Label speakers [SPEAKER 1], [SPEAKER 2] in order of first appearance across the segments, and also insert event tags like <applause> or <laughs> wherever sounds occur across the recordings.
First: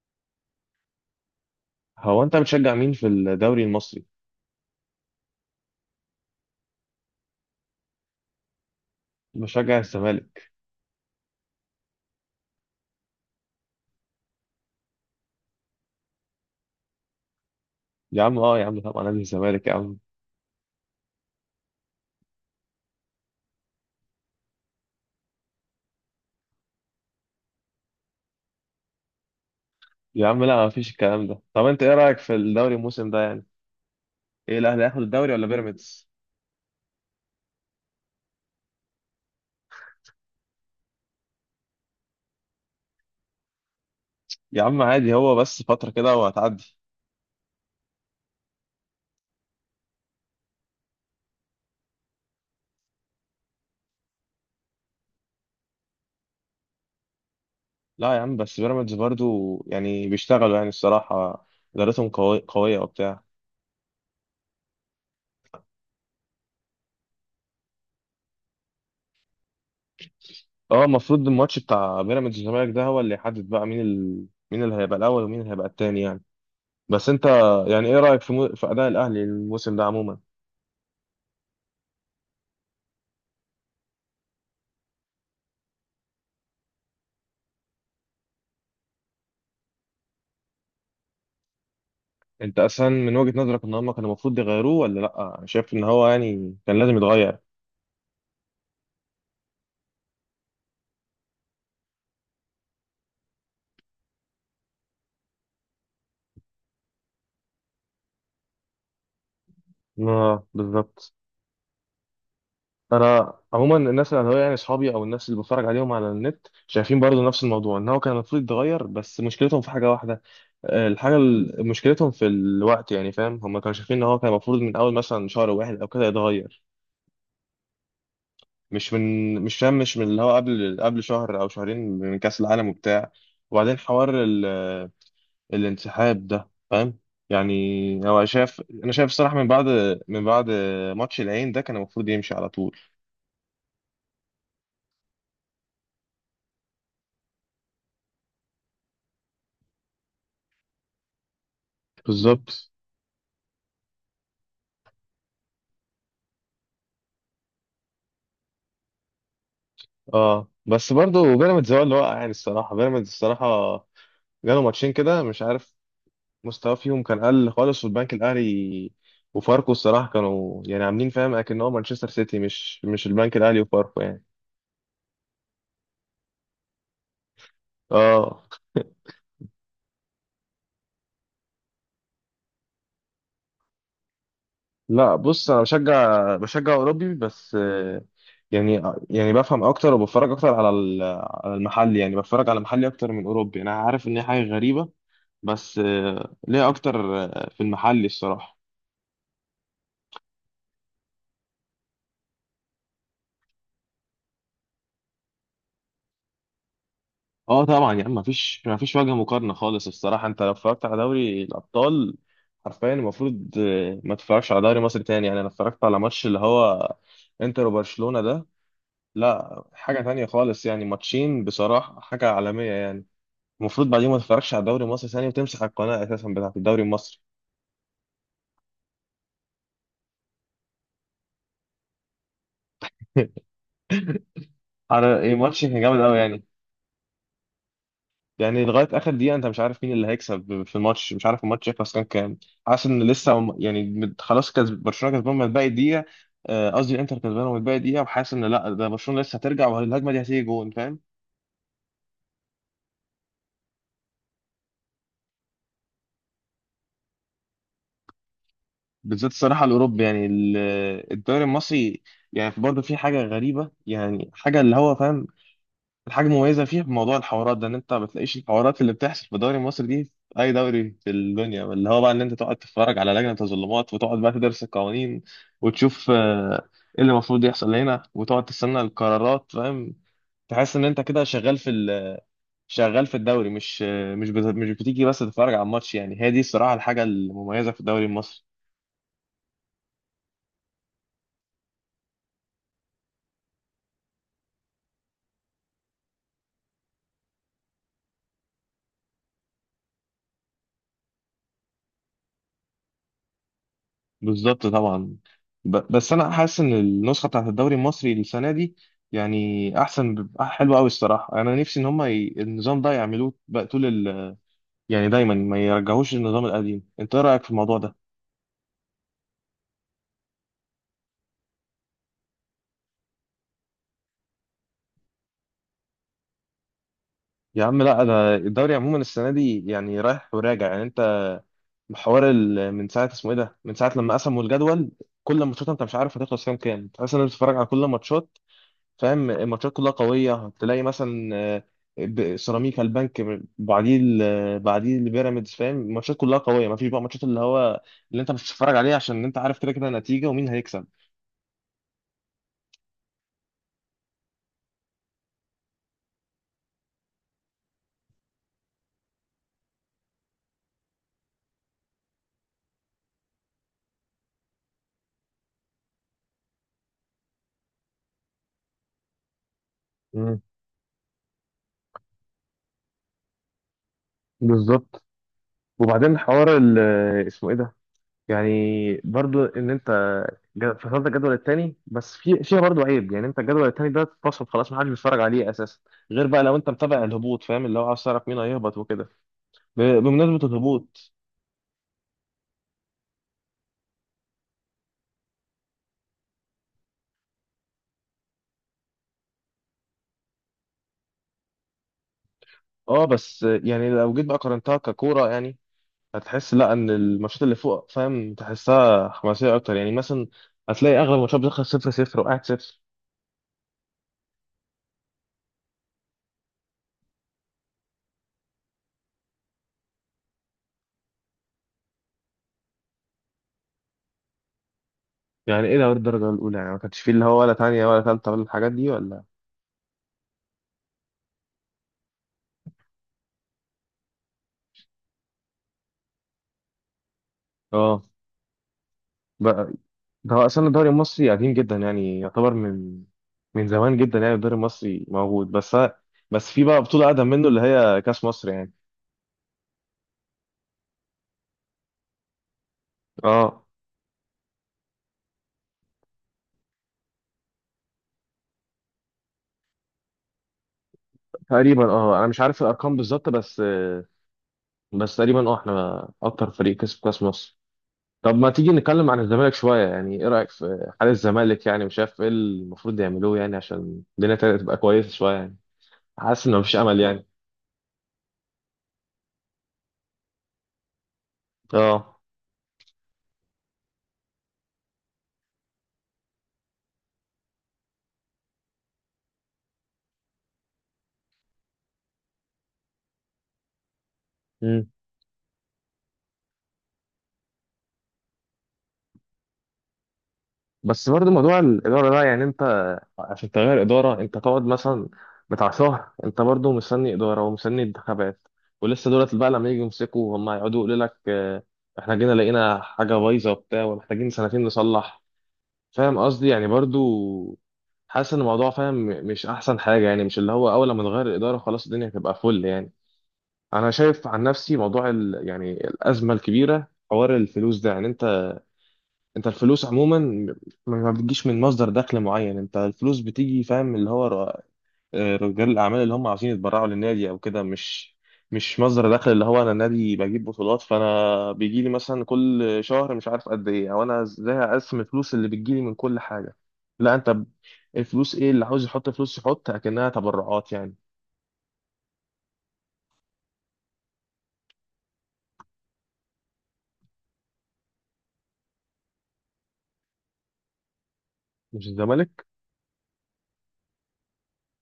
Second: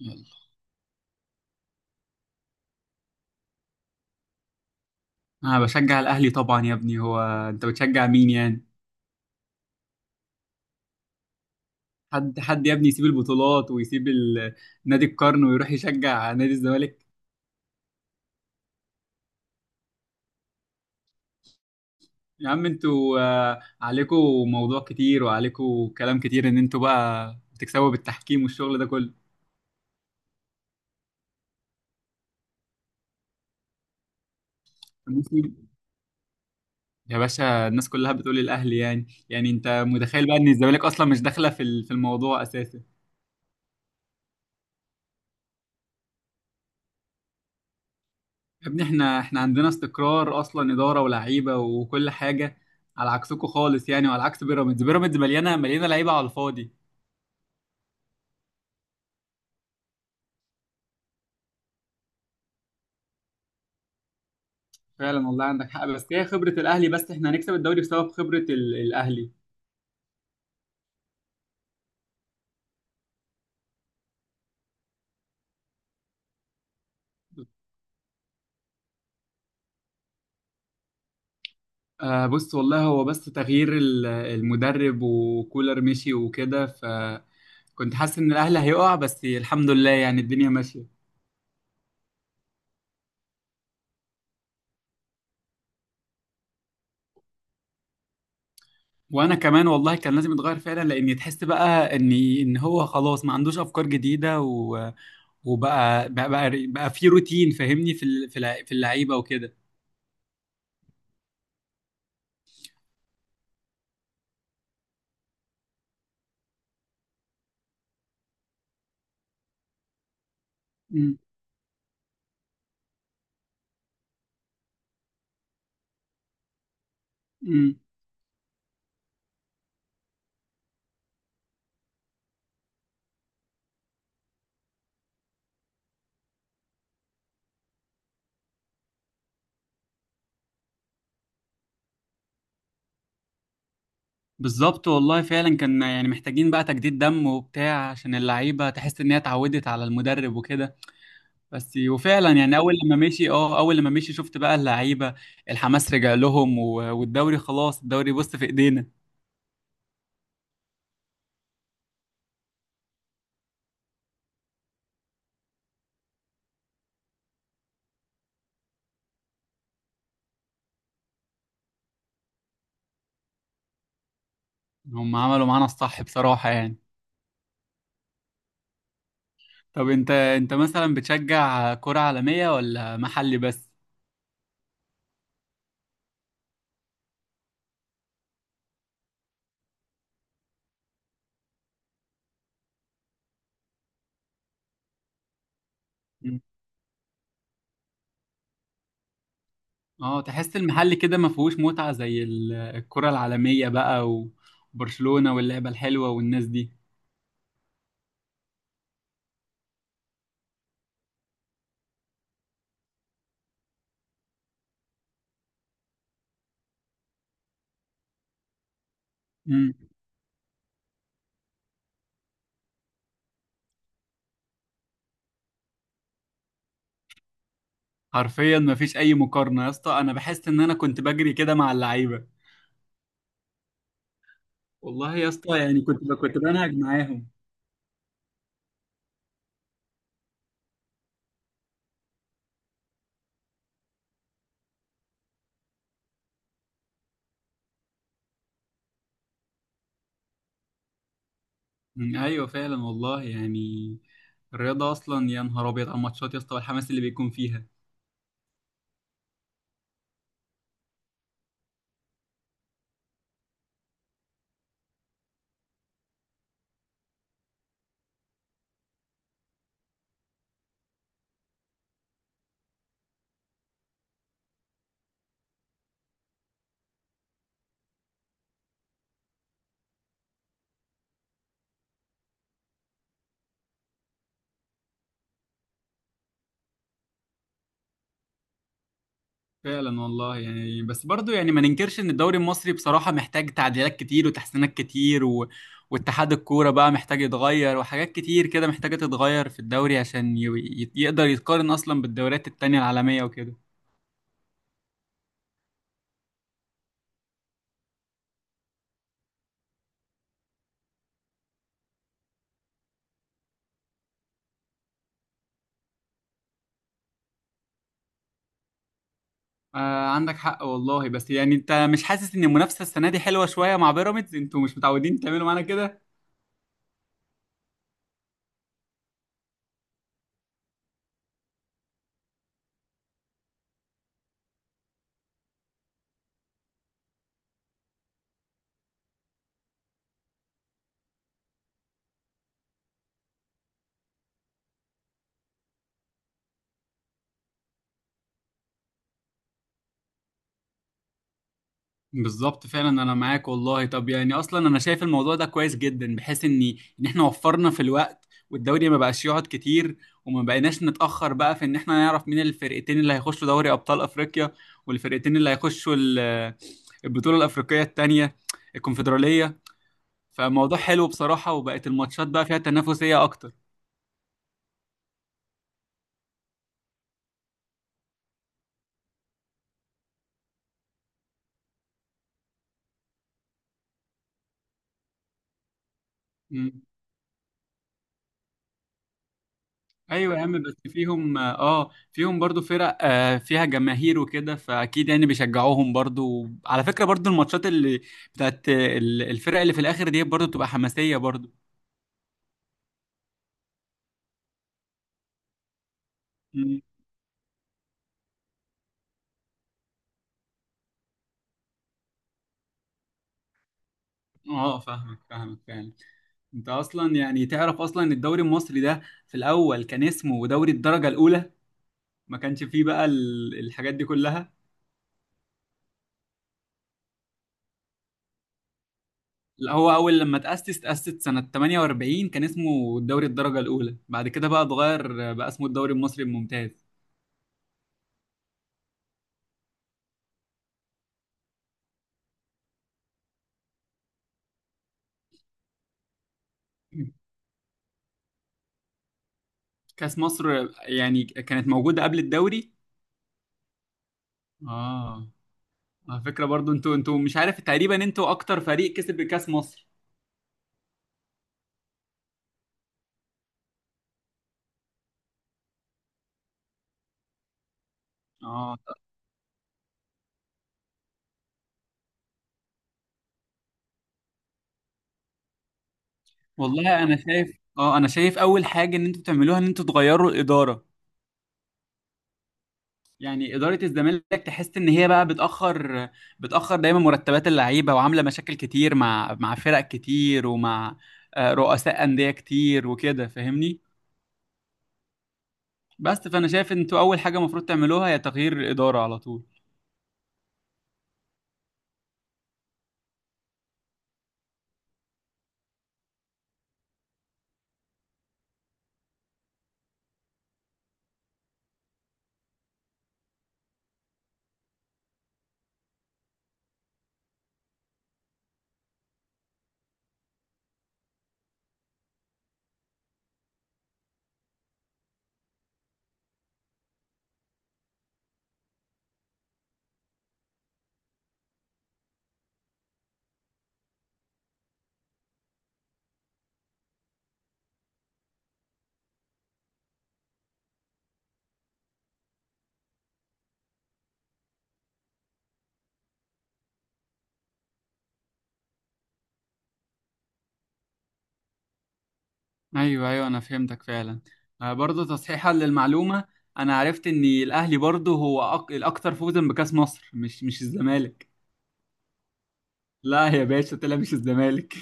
[SPEAKER 1] يلا،
[SPEAKER 2] هو انت بتشجع مين في الدوري المصري؟
[SPEAKER 1] انا بشجع الاهلي طبعا يا ابني. هو انت بتشجع مين يعني؟
[SPEAKER 2] بشجع الزمالك.
[SPEAKER 1] حد حد يا ابني يسيب البطولات ويسيب نادي القرن ويروح يشجع نادي الزمالك؟
[SPEAKER 2] يا عم اه يا عم طبعا نادي الزمالك يا عم.
[SPEAKER 1] يا عم انتوا عليكوا موضوع كتير وعليكوا كلام كتير ان انتوا بقى بتكسبوا بالتحكيم والشغل ده كله.
[SPEAKER 2] يا عم لا، مفيش الكلام ده. طب انت ايه رأيك في الدوري الموسم ده يعني؟ ايه، الاهلي هياخد الدوري ولا
[SPEAKER 1] الموسم-
[SPEAKER 2] بيراميدز؟
[SPEAKER 1] يا باشا، الناس كلها بتقول الاهلي يعني. يعني انت متخيل بقى ان الزمالك اصلا مش داخله في الموضوع اساسا.
[SPEAKER 2] يا عم عادي، هو بس فترة كده وهتعدي.
[SPEAKER 1] يا ابني احنا عندنا استقرار اصلا، اداره ولاعيبه وكل حاجه، على عكسكم خالص يعني، وعلى عكس بيراميدز. بيراميدز مليانه لعيبه على الفاضي.
[SPEAKER 2] لا يا عم، بس بيراميدز برضو يعني بيشتغلوا يعني الصراحة. ادارتهم قوية وبتاع.
[SPEAKER 1] فعلا والله عندك حق، بس هي خبره الاهلي. بس احنا هنكسب الدوري بسبب خبره الاهلي.
[SPEAKER 2] اه المفروض الماتش بتاع بيراميدز والزمالك ده هو اللي يحدد بقى مين مين اللي هيبقى الاول ومين اللي هيبقى التاني يعني. بس انت يعني ايه رأيك في في اداء الاهلي الموسم ده عموما؟
[SPEAKER 1] آه بص والله، هو بس تغيير المدرب، وكولر مشي وكده، فكنت حاسس ان الاهلي هيقع، بس الحمد لله يعني الدنيا ماشيه.
[SPEAKER 2] انت اصلا من وجهة نظرك ان هم كانوا المفروض يغيروه ولا لا؟ انا شايف ان هو يعني كان لازم يتغير.
[SPEAKER 1] وانا كمان والله كان لازم يتغير فعلا، لان تحس بقى ان ان هو خلاص ما عندوش افكار جديده، وبقى بقى بقى, بقى في روتين، فاهمني، في ال- في الع- في اللعيبه وكده.
[SPEAKER 2] اه بالظبط. انا عموما الناس اللي هو يعني اصحابي او الناس اللي بتفرج عليهم على النت شايفين برضو نفس الموضوع ان هو كان المفروض يتغير، بس مشكلتهم في حاجة واحدة.
[SPEAKER 1] امم
[SPEAKER 2] مشكلتهم في الوقت. يعني فاهم، هم كانوا شايفين ان هو كان المفروض من اول مثلا شهر واحد او كده يتغير.
[SPEAKER 1] امم
[SPEAKER 2] مش فاهم مش من اللي هو قبل شهر او شهرين من كأس العالم وبتاع. وبعدين حوار الانسحاب ده فاهم، يعني هو شايف، انا شايف الصراحه من بعد، من بعد ماتش العين ده كان المفروض يمشي على طول.
[SPEAKER 1] بالظبط والله فعلا، كان يعني محتاجين بقى تجديد دم وبتاع عشان اللعيبه تحس ان هي اتعودت على المدرب وكده بس. وفعلا يعني
[SPEAKER 2] بالظبط.
[SPEAKER 1] اول لما مشي شفت بقى اللعيبه الحماس رجع لهم. والدوري خلاص، الدوري بص في ايدينا.
[SPEAKER 2] اه بس برضه بيراميدز هو اللي وقع يعني الصراحه. بيراميدز الصراحه جاله ماتشين كده مش عارف، مستواه فيهم كان قل خالص. والبنك الاهلي وفاركو الصراحه كانوا يعني عاملين فاهم اكن هو مانشستر سيتي، مش البنك الاهلي وفاركو يعني.
[SPEAKER 1] هم عملوا معانا الصح بصراحه يعني.
[SPEAKER 2] اه
[SPEAKER 1] طب انت مثلا بتشجع كرة عالمية ولا محلي بس؟
[SPEAKER 2] لا بص، انا بشجع اوروبي بس، يعني بفهم اكتر وبتفرج اكتر على المحلي. يعني بتفرج على محلي اكتر من اوروبي. انا عارف ان هي حاجه غريبه، بس ليه اكتر في المحلي الصراحه.
[SPEAKER 1] اه تحس المحل كده ما فيهوش متعة زي الكرة العالمية بقى، وبرشلونة واللعبة الحلوة والناس دي.
[SPEAKER 2] اه طبعا يعني ما فيش وجه مقارنه خالص الصراحه. انت لو اتفرجت على دوري الابطال، حرفيا المفروض ما تتفرجش على دوري مصر تاني يعني. انا اتفرجت على ماتش اللي هو انتر وبرشلونه ده، لا
[SPEAKER 1] امم
[SPEAKER 2] حاجه تانية خالص يعني. ماتشين بصراحه، حاجه عالميه يعني. المفروض بعدين ما تتفرجش على الدوري المصري ثاني وتمسح القناه اساسا بتاعت الدوري المصري.
[SPEAKER 1] حرفيا ما فيش اي مقارنة يا اسطى، انا بحس ان انا كنت بجري كده مع اللعيبة.
[SPEAKER 2] <laughs>
[SPEAKER 1] والله
[SPEAKER 2] على
[SPEAKER 1] يا
[SPEAKER 2] إيه،
[SPEAKER 1] اسطى
[SPEAKER 2] ماتش كان
[SPEAKER 1] يعني
[SPEAKER 2] جامد قوي
[SPEAKER 1] كنت
[SPEAKER 2] يعني.
[SPEAKER 1] بنهج معاهم.
[SPEAKER 2] يعني لغايه اخر دقيقه انت مش عارف مين اللي هيكسب في الماتش، مش عارف الماتش يخلص كام كام. حاسس ان لسه يعني خلاص كسب برشلونه، كسبان من باقي دقيقه. قصدي الانتر كسبان من باقي دقيقه، وحاسس ان لا، ده برشلونه لسه هترجع والهجمه دي هتيجي جون فاهم.
[SPEAKER 1] مم، ايوه فعلا والله يعني. الرياضة اصلا يا نهار ابيض على الماتشات يا اسطى والحماس اللي بيكون فيها.
[SPEAKER 2] بالذات الصراحه الاوروبي يعني الدوري المصري يعني برضه في حاجه غريبه. يعني حاجه اللي هو فاهم الحاجة المميزة فيها بموضوع الحوارات ده، ان انت ما بتلاقيش الحوارات اللي بتحصل في الدوري المصري دي في اي دوري في الدنيا. اللي هو بقى ان انت تقعد تتفرج على لجنة تظلمات، وتقعد بقى تدرس القوانين وتشوف ايه اللي المفروض يحصل هنا، وتقعد تستنى القرارات فاهم. تحس ان انت كده شغال شغال في الدوري، مش آه، مش بت- مش بتيجي بس تتفرج على الماتش. يعني هي دي الصراحة الحاجة المميزة في الدوري المصري.
[SPEAKER 1] فعلا والله يعني. بس برضو يعني ما ننكرش ان الدوري المصري بصراحة محتاج تعديلات كتير وتحسينات كتير، و... واتحاد الكورة بقى محتاج يتغير، وحاجات كتير كده محتاجة تتغير في الدوري عشان يقدر يتقارن اصلا بالدوريات التانية العالمية وكده.
[SPEAKER 2] بالظبط طبعا. بس انا حاسس ان النسخه بتاعت الدوري المصري السنه دي يعني احسن، حلوه قوي الصراحه. انا نفسي ان هم النظام ده يعملوه بقى طول يعني دايما ما يرجعوش للنظام القديم. انت ايه رايك في الموضوع ده؟
[SPEAKER 1] آه عندك حق والله، بس يعني انت مش حاسس ان المنافسة السنة دي حلوة شوية مع بيراميدز؟ انتوا مش متعودين تعملوا معانا كده.
[SPEAKER 2] يا عم لا، انا الدوري عموما السنه دي يعني رايح وراجع يعني. انت حوار من ساعه اسمه ايه ده، من ساعه لما قسموا الجدول، كل ماتشات انت مش عارف هتخلص كام كام. تحس ان انت بتتفرج على كل الماتشات فاهم، الماتشات كلها قوية. تلاقي مثلا سيراميكا البنك، بعديه البيراميدز فاهم. الماتشات كلها قوية، مفيش بقى ماتشات اللي هو اللي انت مش بتتفرج عليه عشان انت عارف كده كده النتيجة ومين هيكسب.
[SPEAKER 1] بالظبط فعلا انا معاك والله. طب يعني اصلا انا شايف الموضوع ده كويس جدا، بحيث ان ان احنا وفرنا في الوقت، والدوري ما بقاش يقعد كتير، وما بقيناش نتاخر بقى في ان احنا نعرف مين الفرقتين اللي هيخشوا دوري ابطال افريقيا، والفرقتين اللي هيخشوا البطوله الافريقيه التانيه، الكونفدراليه.
[SPEAKER 2] مم.
[SPEAKER 1] فموضوع حلو بصراحه، وبقت الماتشات بقى فيها تنافسيه اكتر.
[SPEAKER 2] بالظبط. وبعدين حوار اسمه ايه ده يعني، برضو ان انت فصلت الجدول الثاني، بس في فيها برضو عيب يعني. انت الجدول الثاني ده اتفصل خلاص محدش بيتفرج عليه اساسا، غير بقى لو انت متابع الهبوط فاهم اللي هو عاوز تعرف مين هيهبط وكده.
[SPEAKER 1] ايوه يا
[SPEAKER 2] بمناسبة
[SPEAKER 1] عم، بس
[SPEAKER 2] الهبوط،
[SPEAKER 1] فيهم اه فيهم برضو فرق آه فيها جماهير وكده، فاكيد يعني بيشجعوهم برضو على فكره. برضو الماتشات اللي بتاعت الفرق اللي في الاخر دي برضو بتبقى حماسيه برضو.
[SPEAKER 2] اه بس يعني لو جيت بقى قارنتها ككوره يعني، هتحس لا
[SPEAKER 1] مم.
[SPEAKER 2] ان الماتشات اللي فوق فاهم تحسها حماسيه اكتر يعني. مثلا هتلاقي اغلب الماتشات بتخلص صفر صفر وقاعد صفر.
[SPEAKER 1] اه فاهمك فعلا. انت اصلا يعني تعرف اصلا إن الدوري المصري ده في الاول كان اسمه دوري الدرجه الاولى، ما كانش فيه الحاجات دي كلها.
[SPEAKER 2] يعني ايه ده الدرجه الاولى؟ يعني ما كانش فيه اللي هو ولا تانية ولا تالتة ولا الحاجات دي ولا؟
[SPEAKER 1] لا هو اول لما تاسس سنه 48 كان اسمه دوري الدرجه الاولى، بعد كده بقى اتغير بقى اسمه الدوري المصري الممتاز.
[SPEAKER 2] اه بقى، ده هو اصلا الدوري المصري قديم جدا. يعني يعتبر من زمان جدا يعني، الدوري المصري موجود. بس في بقى بطوله اقدم منه اللي هي كاس مصر يعني.
[SPEAKER 1] كأس مصر يعني كانت موجودة قبل الدوري،
[SPEAKER 2] اه
[SPEAKER 1] اه. على فكرة برضو، انتوا مش عارف تقريبا انتوا اكتر فريق كسب كأس مصر.
[SPEAKER 2] تقريبا، اه انا مش عارف الارقام بالظبط بس. بس تقريبا اه احنا اكتر فريق كسب كاس مصر. طب ما تيجي
[SPEAKER 1] اه
[SPEAKER 2] نتكلم عن الزمالك شوية؟ يعني ايه رأيك في حال الزمالك؟ يعني مش عارف ايه المفروض يعملوه يعني عشان الدنيا تبقى كويسة شوية يعني. حاسس انه مفيش امل
[SPEAKER 1] والله انا
[SPEAKER 2] يعني.
[SPEAKER 1] شايف، انا شايف اول حاجة ان انتوا تعملوها ان انتوا تغيروا الإدارة.
[SPEAKER 2] اه.
[SPEAKER 1] يعني إدارة الزمالك تحس ان هي بقى بتأخر دايما مرتبات اللعيبة، وعاملة مشاكل كتير مع مع فرق كتير، ومع رؤساء أندية كتير وكده فاهمني.
[SPEAKER 2] مم.
[SPEAKER 1] بس فانا شايف ان انتوا اول حاجة المفروض تعملوها هي تغيير الإدارة على طول.
[SPEAKER 2] بس برضه موضوع الإدارة ده يعني انت عشان تغير إدارة انت تقعد مثلا بتاع شهر، انت برضه مستني إدارة ومستني انتخابات. ولسه دولت بقى لما يجوا يمسكوا هم هيقعدوا يقولوا لك احنا جينا لقينا حاجة بايظة وبتاع ومحتاجين سنتين نصلح. فاهم قصدي، يعني برضو حاسس ان الموضوع فاهم مش احسن حاجه يعني، مش اللي هو اول ما نغير الاداره خلاص الدنيا هتبقى فل يعني. انا شايف عن نفسي موضوع يعني الازمه الكبيره حوار الفلوس ده، يعني انت الفلوس عموما ما بتجيش من مصدر دخل معين. انت الفلوس بتيجي فاهم اللي هو رجال الاعمال اللي هم عاوزين يتبرعوا للنادي او كده، مش مصدر دخل اللي هو انا نادي بجيب بطولات فانا بيجي لي مثلا كل شهر مش عارف قد ايه، او انا ازاي اقسم الفلوس اللي بتجي لي من كل حاجه. لا انت الفلوس ايه اللي عاوز يحط فلوس يحط اكنها تبرعات يعني.
[SPEAKER 1] ايوه ايوه انا فهمتك فعلا. برضه تصحيحا للمعلومه، انا عرفت ان الاهلي برضه هو الاكثر فوزا بكاس مصر، مش مش الزمالك.
[SPEAKER 2] مش الزمالك
[SPEAKER 1] لا يا باشا، طلع مش الزمالك.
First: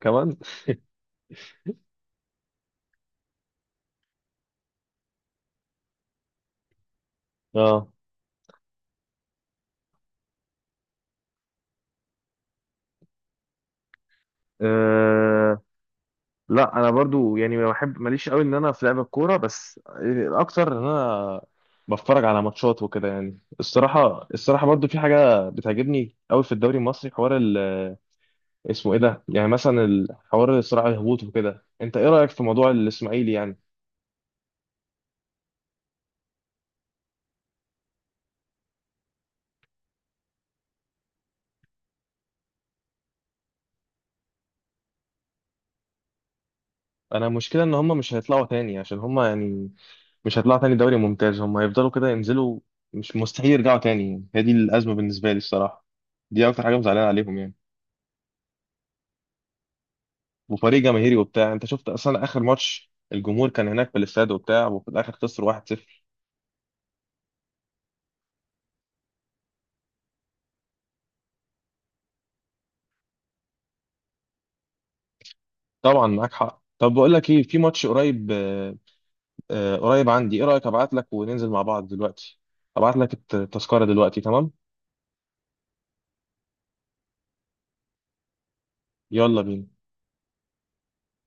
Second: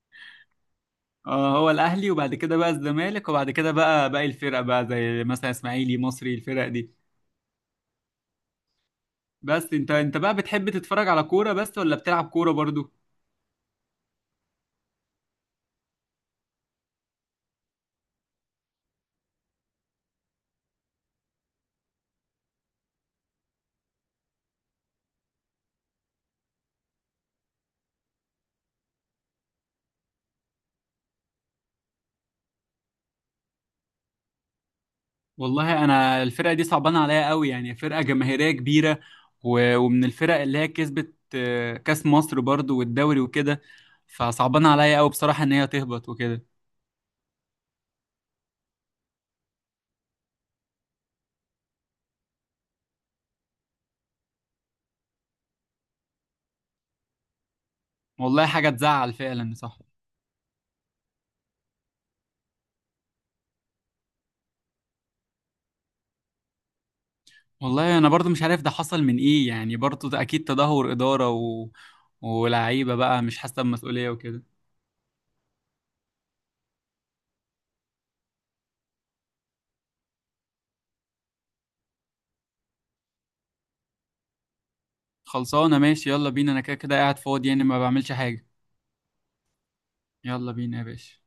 [SPEAKER 2] كمان
[SPEAKER 1] اه هو الاهلي، وبعد كده بقى الزمالك، وبعد كده بقى باقي الفرق بقى زي مثلا اسماعيلي، مصري، الفرق دي.
[SPEAKER 2] اه.
[SPEAKER 1] بس انت بقى بتحب تتفرج على كوره بس ولا بتلعب كوره برضه؟
[SPEAKER 2] آه، لا انا برضو يعني ما بحب ماليش قوي ان انا في لعب الكوره، بس الاكتر ان انا بتفرج على ماتشات وكده يعني الصراحه. الصراحه برضو في حاجه بتعجبني قوي في الدوري المصري، حوار اسمه ايه ده يعني، مثلا حوار الصراع الهبوط وكده. انت ايه رايك في موضوع الاسماعيلي يعني؟
[SPEAKER 1] والله انا الفرقه دي صعبانه عليا قوي، يعني فرقه جماهيريه كبيره، و- ومن الفرق اللي هي كسبت كاس مصر برضو والدوري وكده، فصعبانه عليا قوي بصراحه ان هي تهبط وكده.
[SPEAKER 2] انا مشكله ان هم مش هيطلعوا تاني عشان هم يعني مش هيطلعوا تاني دوري ممتاز. هم هيفضلوا كده ينزلوا، مش مستحيل يرجعوا تاني. هي دي الازمه بالنسبه لي الصراحه، دي اكتر حاجه مزعلانه عليهم يعني.
[SPEAKER 1] والله حاجه تزعل فعلا، صح.
[SPEAKER 2] وفريق جماهيري وبتاع. انت شفت اصلا اخر ماتش الجمهور كان هناك في الاستاد وبتاع، وفي الاخر خسر 1-0.
[SPEAKER 1] والله انا برضو مش عارف ده حصل من ايه يعني، برضو ده اكيد تدهور اداره، و... ولاعيبه بقى مش حاسه بمسؤوليه وكده.
[SPEAKER 2] طبعا معاك حق. طب بقول لك ايه، في ماتش قريب قريب عندي. ايه رايك ابعت لك وننزل مع بعض دلوقتي؟ ابعت لك الت- التذكره دلوقتي تمام؟
[SPEAKER 1] خلصانه ماشي، يلا بينا، انا كده كده قاعد فاضي يعني ما بعملش حاجه.
[SPEAKER 2] يلا بينا.
[SPEAKER 1] يلا بينا يا باشا.